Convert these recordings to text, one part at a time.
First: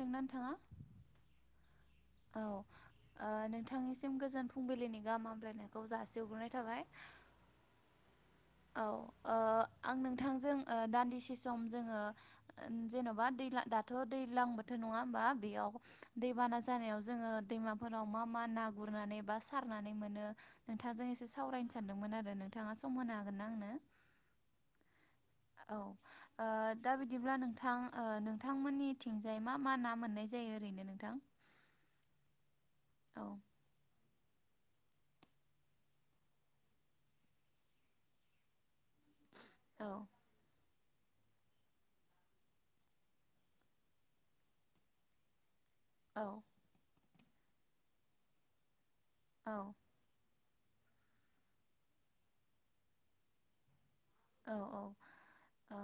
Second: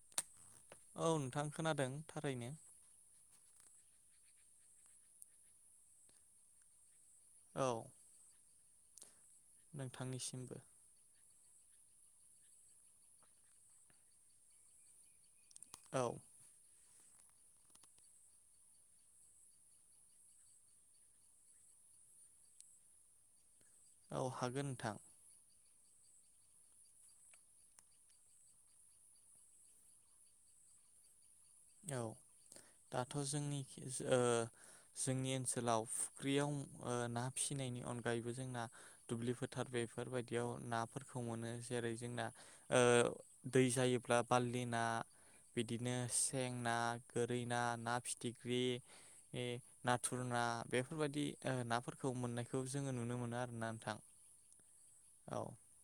दोंना ओनथाङा औ नोंथां खोनादों थारैनो ओ नोंथांनिसिम गोजोन फुंबिलिनि गाहाम हामलायनायखौ जासि हरग्रोनाय थाबाय औ औ ओ आं नोंथांजों नोंथांनिसिमबो ओ दान्दिसे सम जोङो ओ जेन'बा दैलां दाथ' दैलां बोथोर नङा होमबा? बेयाव औ दैबाना जानायाव जोङो दैमाफोराव मा मा ना गुरनानै बा सारनानै मोनो नोंथांजों एसे सावरायनो सानदोंमोन आरो नोंथाङा सम हा गोनना आंनो औ हागोन नोंथां औ ओ दा बिदिब्ला नोंथां ओ नोंथांमोननिथिंजाय मा मा ना मोननाय जायो ओरैनो नोंथां? औ दाथ' औ जोंनि ओ जोंनि ओनसोलाव फुख्रियाव ओ ना फिसिनायनि अनगायैबो जोंना दुब्लि फोथार औ बेफोरबायदियाव ना फोरखौ मोनो जेरै जोंना ओ दै जायोब्ला बाल्लि ना बिदिनो औ ना गोरै ना ना फिथिख्रि बे नाथुर ना बेफोरबायदि ओ नाफोरखौ मोननायखौ जोङो नुनो मोनो आरोना नोंथां। औ औ औ औ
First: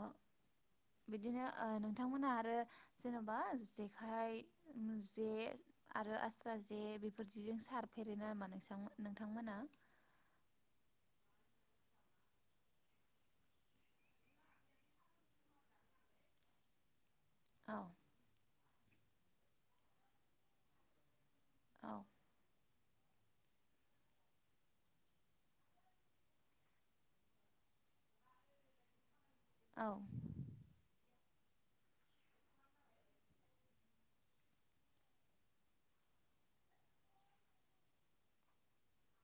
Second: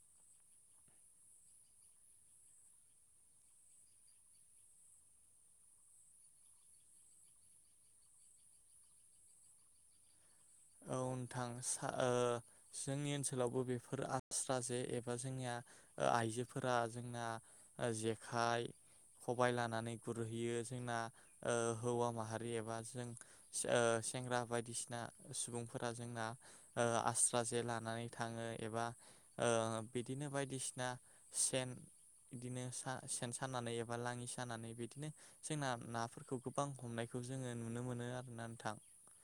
बिदिनो ओ नोंथांमोना आरो जेन'बा जेखाइ उम जे आरो आस्रा जे बेफोर जेजों सारफेरो नामा नों नोंथांमोना? औ नोंथां सा ओ जोंनि ओनसोलावबो बेफोर आस्रा जे एबा जोंनिया ओ आइजोफोरा जोंना औ ओ जेखाइ खबाय लानानै गुरहैयो जोंना ओ औ हौवा माहारि एबा जों ओ सेंग्रा बायदिसिना सुबुंफोरा जोंना ओ आस्रा जे लानानै थाङो एबा ओ औ बिदिनो बायदिसिना सेन बिदिनो सा सेन सानानै एबा लाङि सानानै बिदिनो जोंना नाफोरखौ गोबां हमनायखौ जोङो नुनो मोनो आरोना नोंथां।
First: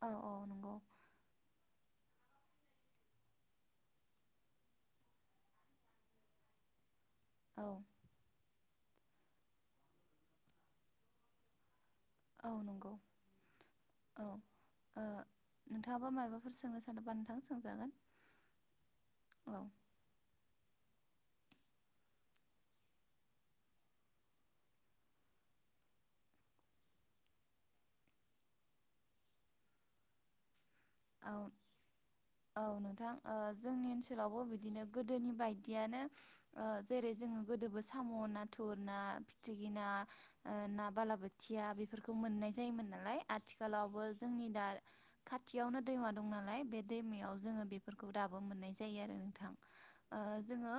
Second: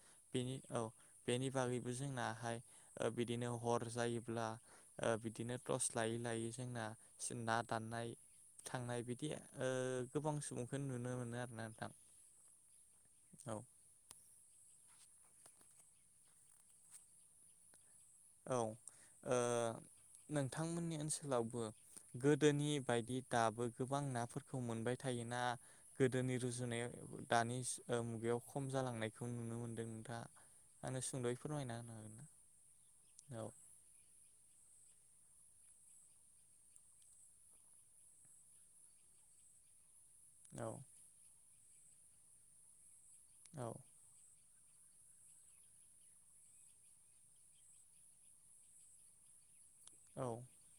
औ बेनि नंगौ औ बिनि बागैबो जोंनाहाय ओ बिदिनो हर जायोब्ला ओ बिदिनो टर्स लायै लायै जोंना [unintelligible] ना औ दाननाय थांनाय बिदि ओ गोबां सुबुंखौ नुनो मोनो आरोना नोंथां। औ नंगौ औ। औ ओ नोंथाङाबो मायाबाफोर सोंनो सानोबा नोंथां सोंजागोन? औ ओ औ नोंथांमोननि ओनसोल ओनसोलावबो गोदोनि बायदि दाबो गोबां नाफोरखौ मोनबाय थायोना गोदोनि रुजुनायाव दानि मुगायाव खम जालांनायखौ नुनो मोनदों दा? आंनो सुंद'यै औ फोरमायना होगोन। औ नोंथां ओ जोंनि ओनसोलाव बिदिनो गोदोनि बायदियानो ओ जेरै जोङो गोदोबो साम', नाथुर ना, फिथिखि ना औ ना बाला बो बोथिया बेफोरखौ मोननाय जायोमोन नालाय। औ आथिखालावबो जोंनि दा खाथियावनो दैमा दं नालाय बे दैमायाव जोङो बेफोरखौ दाबो मोननाय जायो आरो नोंथां। ओं औ जोङो।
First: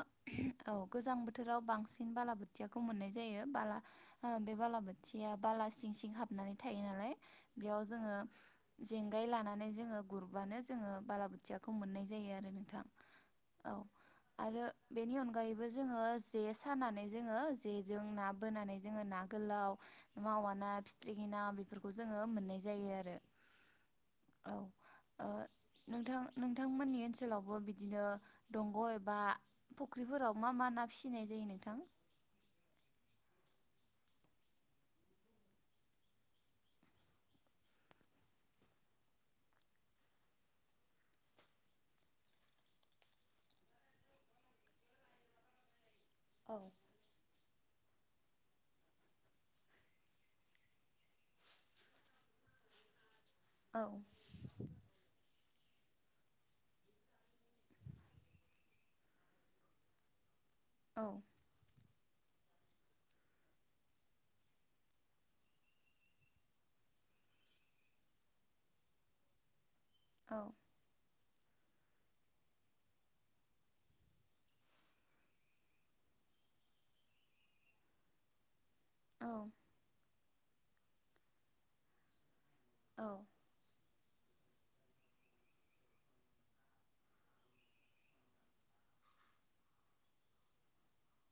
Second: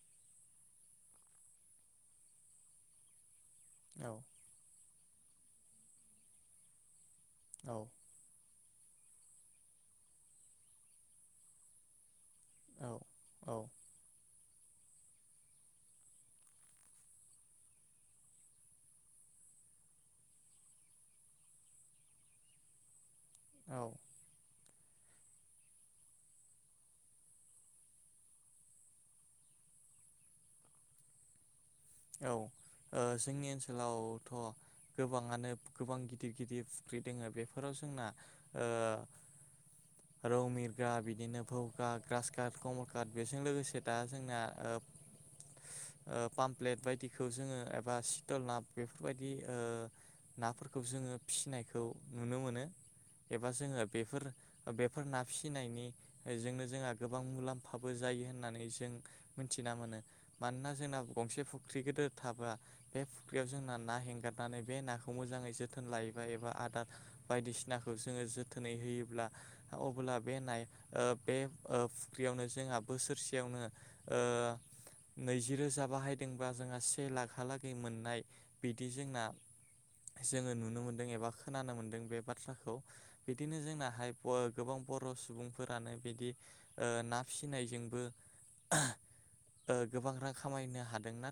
औ गोजां बोथोराव बांसिन बाला बोथियाखौ मोननाय जायो। बाला औ बे बाला बो बोथिया बाला सिं सिं हाबनानै थायो नालाय। बेयाव औ जोङो जेंगाय लानानै जोङो। ग्रुरबानो जोङो बाला बोथियाखौ मोननाय जायो आरो नोंथां औ औ। आरो बेनि अनगायैबो जोङो जे सानानै जोङो जेजों ना बोनानै जोङो ना गोलाव मावा ना फिथ्रिखि ना बेफोरखौ जोङो मोननाय जायो आरो। औ। औ नोंथां नोंथांमोननि ओनसोलावबो बिदिनो दंग' एबा फुख्रिफोराव मा मा ना फिसिनाय जायो नोंथां? औ जोंनि ओनसोलावथ' गोबाङानो गोबां गिदिर गिदिर फुख्रि दङो बेफोराव जोंना ओ रौ, मिरग्रा बिदिनो भौगा, ग्रास काट, कमलकाट बेजों लोगोसे दा जोंना ओ पाम औ प्लेड बायदिखौ जोङो एबा सितल ना बेफोरबायदि नाफोरखौ जोङो फिसिनायखौ नुनो मोनो। एबा जोङो औ बेफोर बेफोर ना फिसि फिनायनि बेजोंनो जोंहा गोबां मुलाम्फाबो जायो होननानै जों मिथिना मोनो। मानोना जोंना औ फुख्रि गोदिर थाब्ला बे फुख्रियाव जोंना ना हेंगारनानै बे नाखौ मोजाङै जोथोन लायोबा एबा आदार बायदिसिनाखौ जोङो जोथोनै होयोब्ला अब्ला बे औ नाया ओं बे ओ फुख्रियावनो जोंहा बोसोरसेयावनो नैजि रोजा बाहायदोंबा जोंहा से लाखहालागै मोननाय बिदि जोंना जोङो नुनो मोनदों एबा खोनानो मोनदों बे बाथ्राखौ खौ औ बिदिनो जोंनाहाय गोबां बर' सुबुंफोरानो बिदि ओ ना फिसिनायजोंबो ओ गोबां रां खामायनो हादोंना।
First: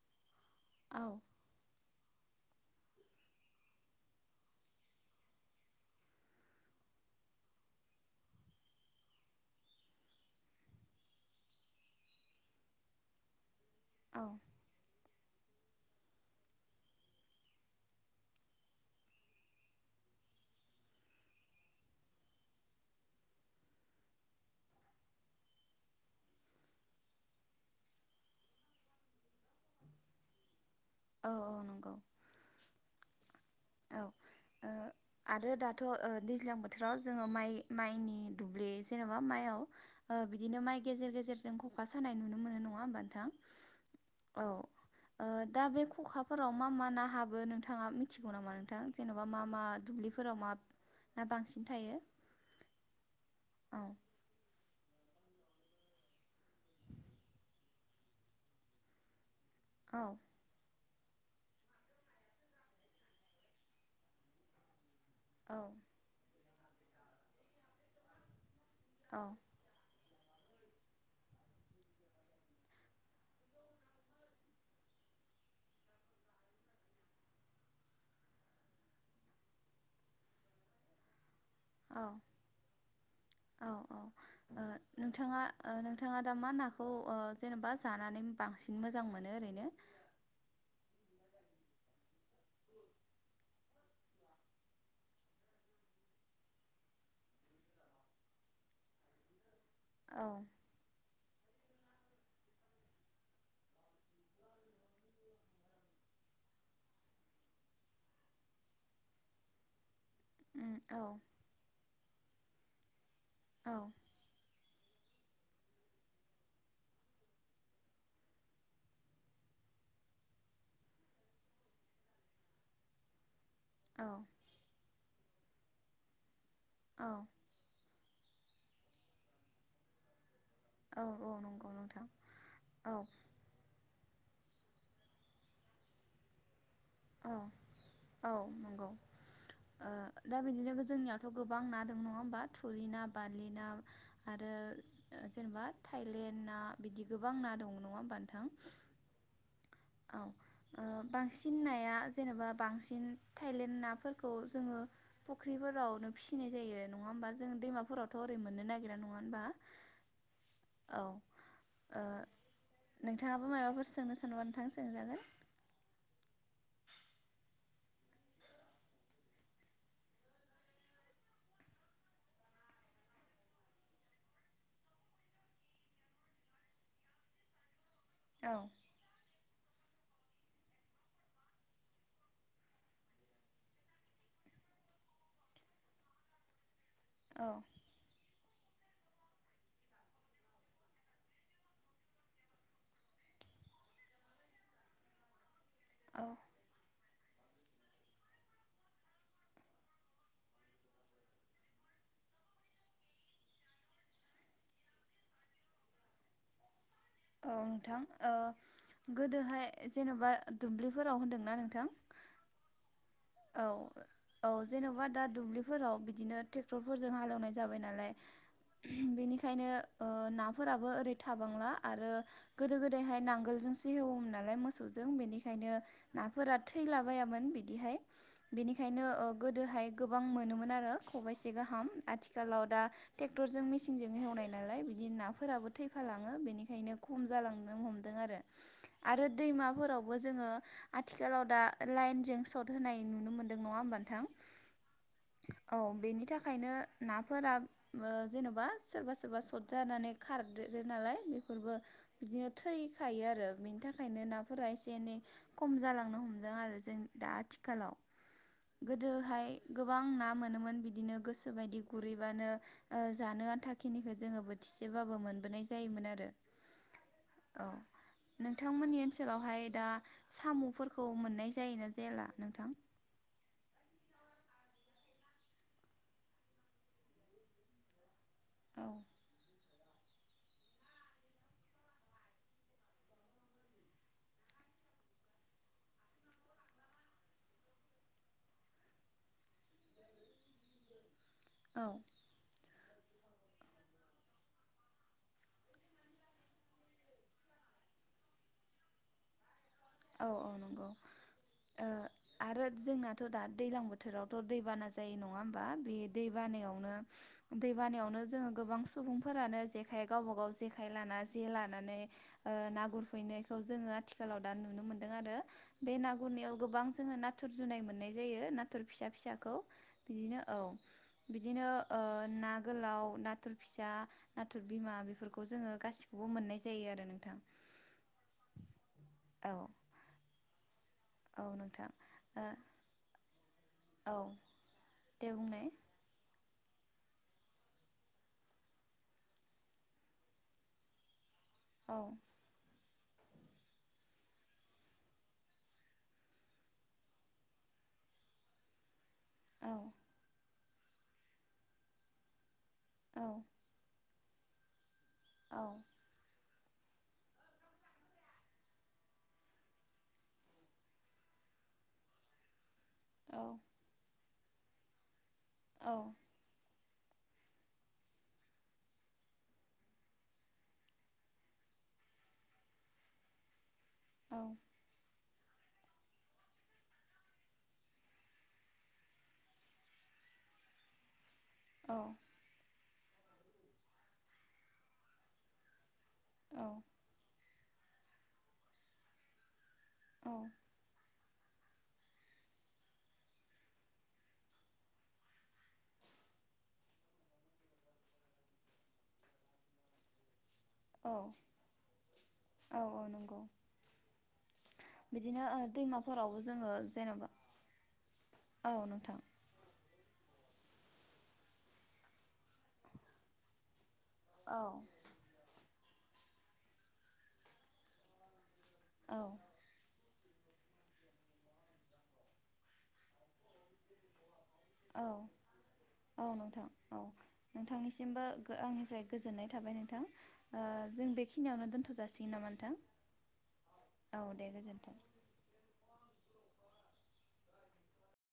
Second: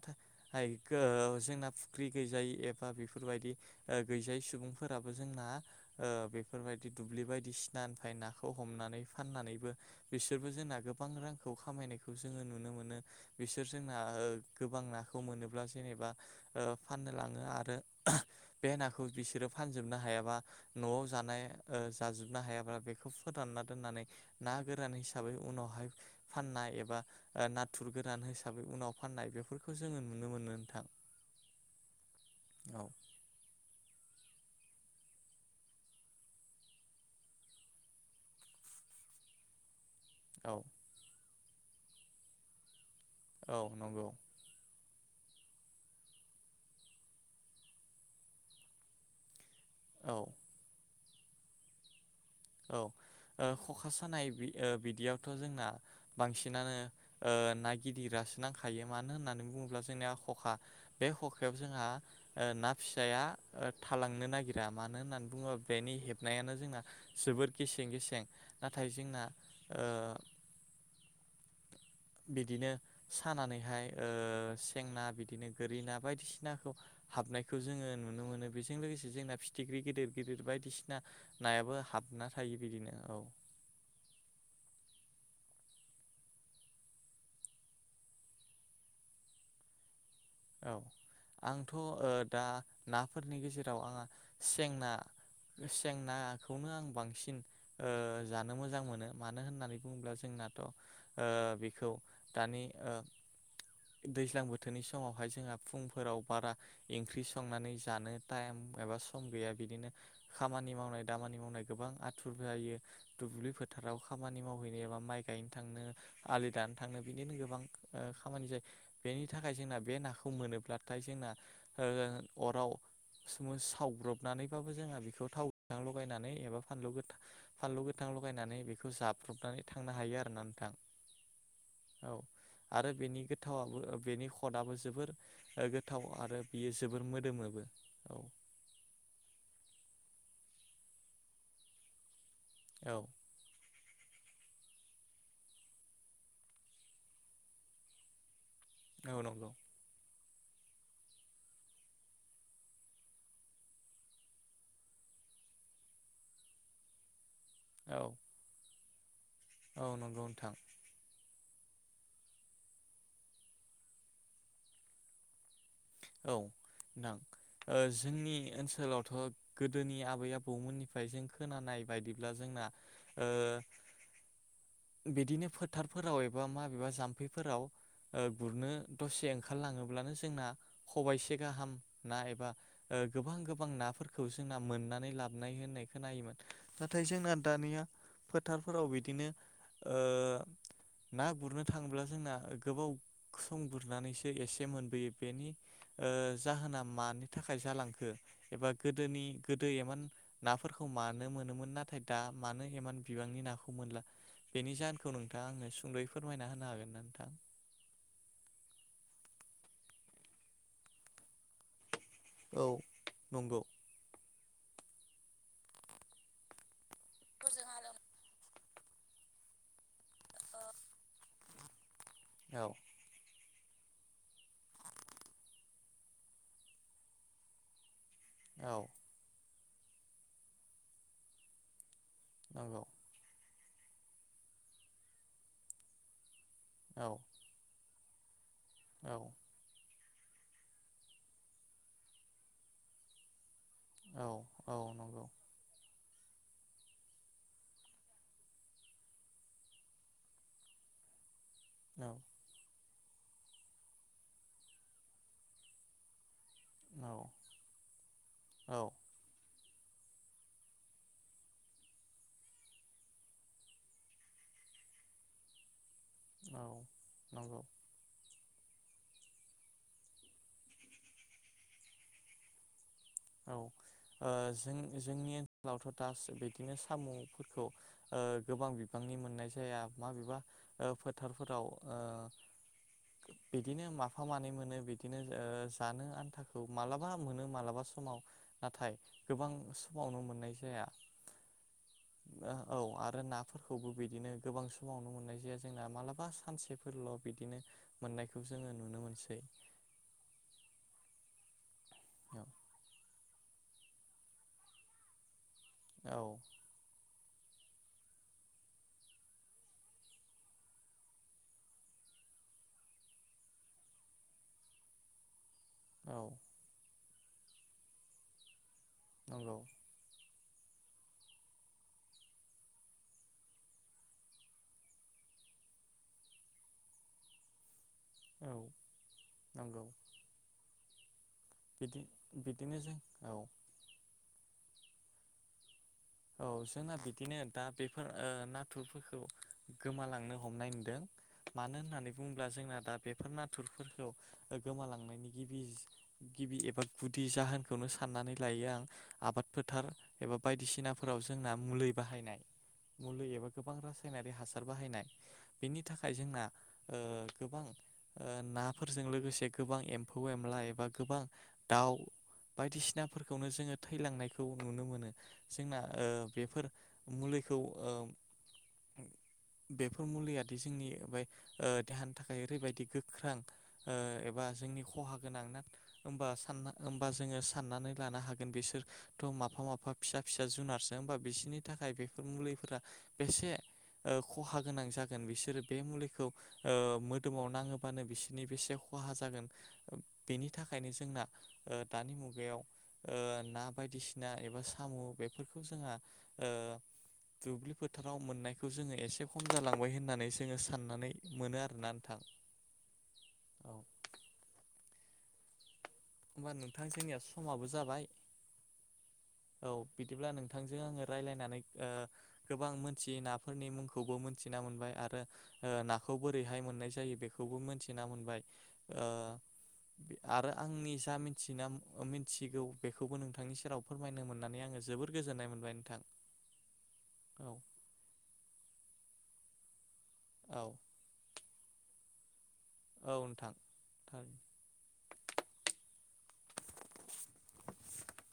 औ [unintelligible] जोंहा फुख्रि गैजायै एबा बेफोरबायदि ओ गैजायै सुबुंफोराबो जोंना ओ बेफोरबायदि दुब्लि बायदि सिनानिफ्राय नाखौ हमनानै फाननानैबो बिसोरबो जोंना गोबां रांखौ खामायनायखौ जोङो नुनो मोनो बिसोर सोर औ जोंना ओ नाखौ मोनोब्ला जेनेबा ओ फाननो लाङो आरो बे नाखौ बिसोरो फानजोबनो हायाबा न'आव जानाय ओ जाजुबनो हायाबा बेखौ फोरानना दोननानै ना गोरान हिसाबै उनावहाय फाननाय एबा ओ नाथुर गोरान हिसाबै उनाव फाननाय बे फोरखौ जोङो नुनो मोनो नोंथां। औ औ नंगौ। औ औ ओ आरो दाथ' ओ दैज्लां बोथोराव जोङो माइ माइनि दुब्लि जेनेबा माइयाव ओ औ बिदिनो माइ गेजेर गेजेर जों ख'खा सानाय नुनो मोनो नङा होमबा नों थां औ नंगौ औ। ओ दा बे ख'खाफोराव मा मा ना हाबो नोंथाङा मिथि गौ नामा नोंथां जेनेबा मा मा औ दुब्लिफोराव मा ना बांसिन थायो? औ ओ औ ख'खा सानाय बि ओ बिदियावथ' जोंना बांसिनानो ओ ना गिदिरआसो नांखायो मानो होननानै बुङोब्ला औ जोंनिया ख'खा बे ख'खायाव जोंहा ओ ना फिसाया ओ थालांनो नागिरा मानो होननानै बुङोबा औ बेनि हेबनायानो जोंना जोबोर गिसें गिसेें - नाथाय जोंना औ ओ [inaudible] बिदिनो सानानैहाय ओ सेंना बिदिनो गोरि ना बायदिसिनाखौ हाबनायखौ जोङो नुनो मोनो बेजों लोगोसे जोंना फिथिख्रि गिदिर गिदिर बायदिसिना नायाबो औ हाबना थायो बिदिनो औ। थाङा ओ नोंथाङा दा मा नाखौ ओ जेन'बा जानानै बांसिन मोजां मोनो ओरैनो? औ आंथ' ओ दा नाफोरनि गेजेराव आंहा सेंना सेंना खौनो आं बांसिन ओ जानो मोजां मोनो मानो होननानै बुंब्ला औ जोंनाथ' ओ बि खौ दानि ओ दैज्लां बोथोरनि सि समावहाय जोंहा फुंफोराव बारा एंख्रि संनानै जानो टाइम एबा सम गैया बिदिनो खामानि उम औ मावनाय दामानि मावनाय गोबां आथ थुर जायो। दुब्लि औ फोथाराव खामानि मावहैनो एबा माइ गायनो थांनो आलि दाननो थांनो बिदिनो गोबां ओ खामानि जायो बेनि थाखाय जोंना बे नाखौ मोनोब्लाथाय जोंना हो अराव स्मस सावब्रबनानैबाबो जोंहा बिखौ थाव गोथां लगायनानै एबा फानलु औ गोथा औ फानलु गोथां लग गायनानै बेखौ जाब्रबनानै थांनो हायो आरोना थां औ औ नंगौ नोंथां औ आरो औ बेनि गोथावाबो बेनि खदआबो जोबोर ओ गोथाव आरो बियो जोबोर औ मोदोमोबो औ। ओ दा बिदिनो जोंनियावथ' गोबां ना दं नङा होमबा? थुरि औ ना, बारलि ना आरो ओ जेनेबा थाइलेण्ड ना बिदि गोबां ना दं नङा होमबा नोंथां। औ नंगौ। औ ओ बांसिन नाया जेनेबा बांसिन थाइलेन्ड नाफोरखौ जोङो फुख्रिफोरावनो फिसिनाय जायो, नङा होमबा? जोंङो औ दैमाफोरावथ' ओैनो मोननो नागि [unintelligible] औ नंगौ नोंथां। ओ नोंथाङाबो माबाफोर सोंनो सानबा नोथां सोंजागोन। औ नों ओ जोंनि ओनसोलावथ' गोदोनि आबै-आबौमोननिफ्राय जों खोनानाय बायदिब्ला जोंना ओ बिदिनो फोथारफोराव एबा माबेबा जाम्फैफोराव ओ औ गुरनो दसे ओंखारलाङो ब्लानो जोंना खबाइसे गाहाम ना एबा ओ गोबां-गोबां नाफोरखौ जोंना मोननानै लाबनाय होननाय खोनायोमोन। नाथाय जोंना औ दानिया [inaudible] फोथारफोराव बिदिनो ओ ना गुरनो थाङोब्ला जोंना गोबाव सम गुरनानैसो एसे मोनबोयो। बेनि ओ औ जाहोना मानि थाखाय जालांखो एबा गोदोनि गोदो एबा एमान नाफोरखौ मानो मोनोमोन। नाथाय दा मानो एमान बिबांनि नाखौ मोनला बेनि जाहोनखौ नोंथाङा आंनो सुंद'यै फोरमायना होनो हागोनना? औ नोंथां ओ गो गोदोहाय जेन'बा दुब्लिफोराव होनदोंना नोंथां? औ नंगौ औ औ जेन'बा दा दुब्लिफोराव बिदिनोे टे टेक्टर फोरजों हालेवनाय जाबाय नालाय बेनिखायनो ओ नाफोराबो ओरै थाबांला आरो औ गोदो गोदायहाय नांगोल जोंसो हेवोमोन नालाय मोसौजों बेनिखायनो नाफोरा थैलाबायामोन बिदिहाय। औ बेनिखायनो ओ गोदोहाय गोबां मोनोमोन आरो ख'बाइसे गाहाम। आथिखालाव दा नंगौ टे टेक्टरजों मेसिनजों एवनाय नालाय बिदि नाफोराबो थैफालाङो बेनिखाय खायनो औ खम जालांनो हमो दों आरो। औ आरो दैमाफोराव बो जोङो आथिखालाव दा लाइनजों स्थ होनाय नुनो मोन दों नङा हनबा नोंथां। औ औ नंगौ औ बेनि नि थाखायनो नाफोरा अ जेन'बा सोरबा सोरबा सर्ट जानानै खारदेरो नालाय बे फोरबो औ बिदिनो थै खायो आरो बेनि थाखायनो नाफोरा एसे एनै खम जालांनो हम दों आरो जों औ दा थिखालाव औ गोदोहाय गोबां ना मोनोमोन बिदिनो गोसो बायदि गुरहैबानो अ जानो आन्थााखिनिखौ जोङो बोथिसेबाबो मोनबोनाय जायोमोन आरो औ नंगौ औ नोंथांमोननि ओनसोलावहाय दा साम'फोरखौ मोननाय जायोना जायाला नोंथां औ अ जों जोंनि ओनसोलावथ' दा बिदिनो साम'फोरखौ अं गोबां औ बिबांनि मोननाय जाया माबेबा फोथारफोराव बिदिनो माफा मानै मोनो बिदिनो अ जानो आन्थाखौ मालाबा मोनो मालाबा सम समाव नाथाय गोबां समावनो मोननाय जाया। औ औ आरो नाफोरखौबो बिदिनो गोबां समावनो मोननाय जाया जोंना मालाबा सानसेफोरल' बिदिनो मोननायखौ जोङो नुनो मोनसै औ औ नंगौ ओ औ आरो जोंना थ दा दैलां बोथोरावथ' दैबाना जायो नङा बा बे औ दै बानायावनो दैबानायावनो जोङो गोबां सुबुंफोरानो जेखाइ गावबा गाव जेखाय लाना जे लानानै ना अ गुरफैनायखौ जोङो आथिखालाव दा नु नुनो मोनदों आरो। बे ना औ गुरनायाव गोबां जोङो नाथुर जुनाय मोननाय जायो नाथ फथुर फिसा फिसाखौ नंगौ बिदिनो औ बिदिनो अ ना गोलाव नाथुर फिसा नाथुर बिमा बेफोरखौ जोङो गासिखौबो मोननाय जायो आरो नोंथां औ औ नंगौ। औ नोंथां बिदि ओ बिदिनो जों औ देवनाय औ जोंना बिदिनो दा बेफोर अ नाथुरफोरखौ गोमालांनो हमनाय नुदों मानो औ होननानै बुङोब्ला जोंना दा बेफोर नाथुरफोरखौ गोमालांनायनि गिबि गिबि एबा गुदि जाहोनखौनो साननानै लायो आं आबाद औ फोथार एबा बायदिसिना फोराव जोंना मुलि बाहायनाय औ मुलि एबा गोबां रासाय नारि हासार बाहायनाय बेनि थाखाय जोंना ओ गोबां नाफोरजों लोगोसे गोबां एम्फौ एनला एबा गोबां दाउ बायदिसि औ नाफोरखौनो जोङो थैलांनायखौ खौ नुनो मोनो जोंना औ ओ बेफोर मुलिखौ ओ बेफोर मुलियाादि जोंनि ओ बे देहानि थाखाय ओरैबायदि गोख्रों ओ औ एबा जोंनि खहा गोनां ना होमबा जोङो साननानै लानो हागोन बिसोरथ' मा माफा फिसा फिसा जुनारसो होमबा बिसनि थाखाय बेफोर मुलिफोरा बेसे ओ खहा गोनां जागोन बिसोरो बे मुलि खौ ओ मोदोमाव नाङो बानो बिसोरनि बेसे खहा जागोन बेनि थाखायनो जोंना ओ दानि मुगायाव ओ ना बायदिसिना एबा साम' बेफोरखौ जोंहा ओ दुब्लि फोथाराव मोननायखौ जोङो एसे खम जालांबाय होननानै जोङो औ साननानै मोनो आरोना नोंथां औ औ नंगौ। औ बिदिनो ओ दैमा होमबा नोंथां जोंनिया समाबो जाबाय औ नोंथां औ बि बिदिब्ला नोंथांजों आङो रायलायनानै ओ गोबां मोनथियो नाफोरनि मुं खौबो मोनथिना औ मोनबाय आरो ओ ना खौ बोरैहाय मोननाय जायो बेखौबो मिथिना मोनबाय ओ औ आरो आंनि जा मिथि मिथिगौ बेखौबो नोंथांनि सेराव फोरमायनो मोनो औ औ नोंथां औ नोंथांनिसिमबो आंनिफ्राय गोजोननाय थाबाय नोंथां औ ओ जों बेखिनियावनो दोन्थ' जासि निनामा औ नोंथां गोजोन्थों।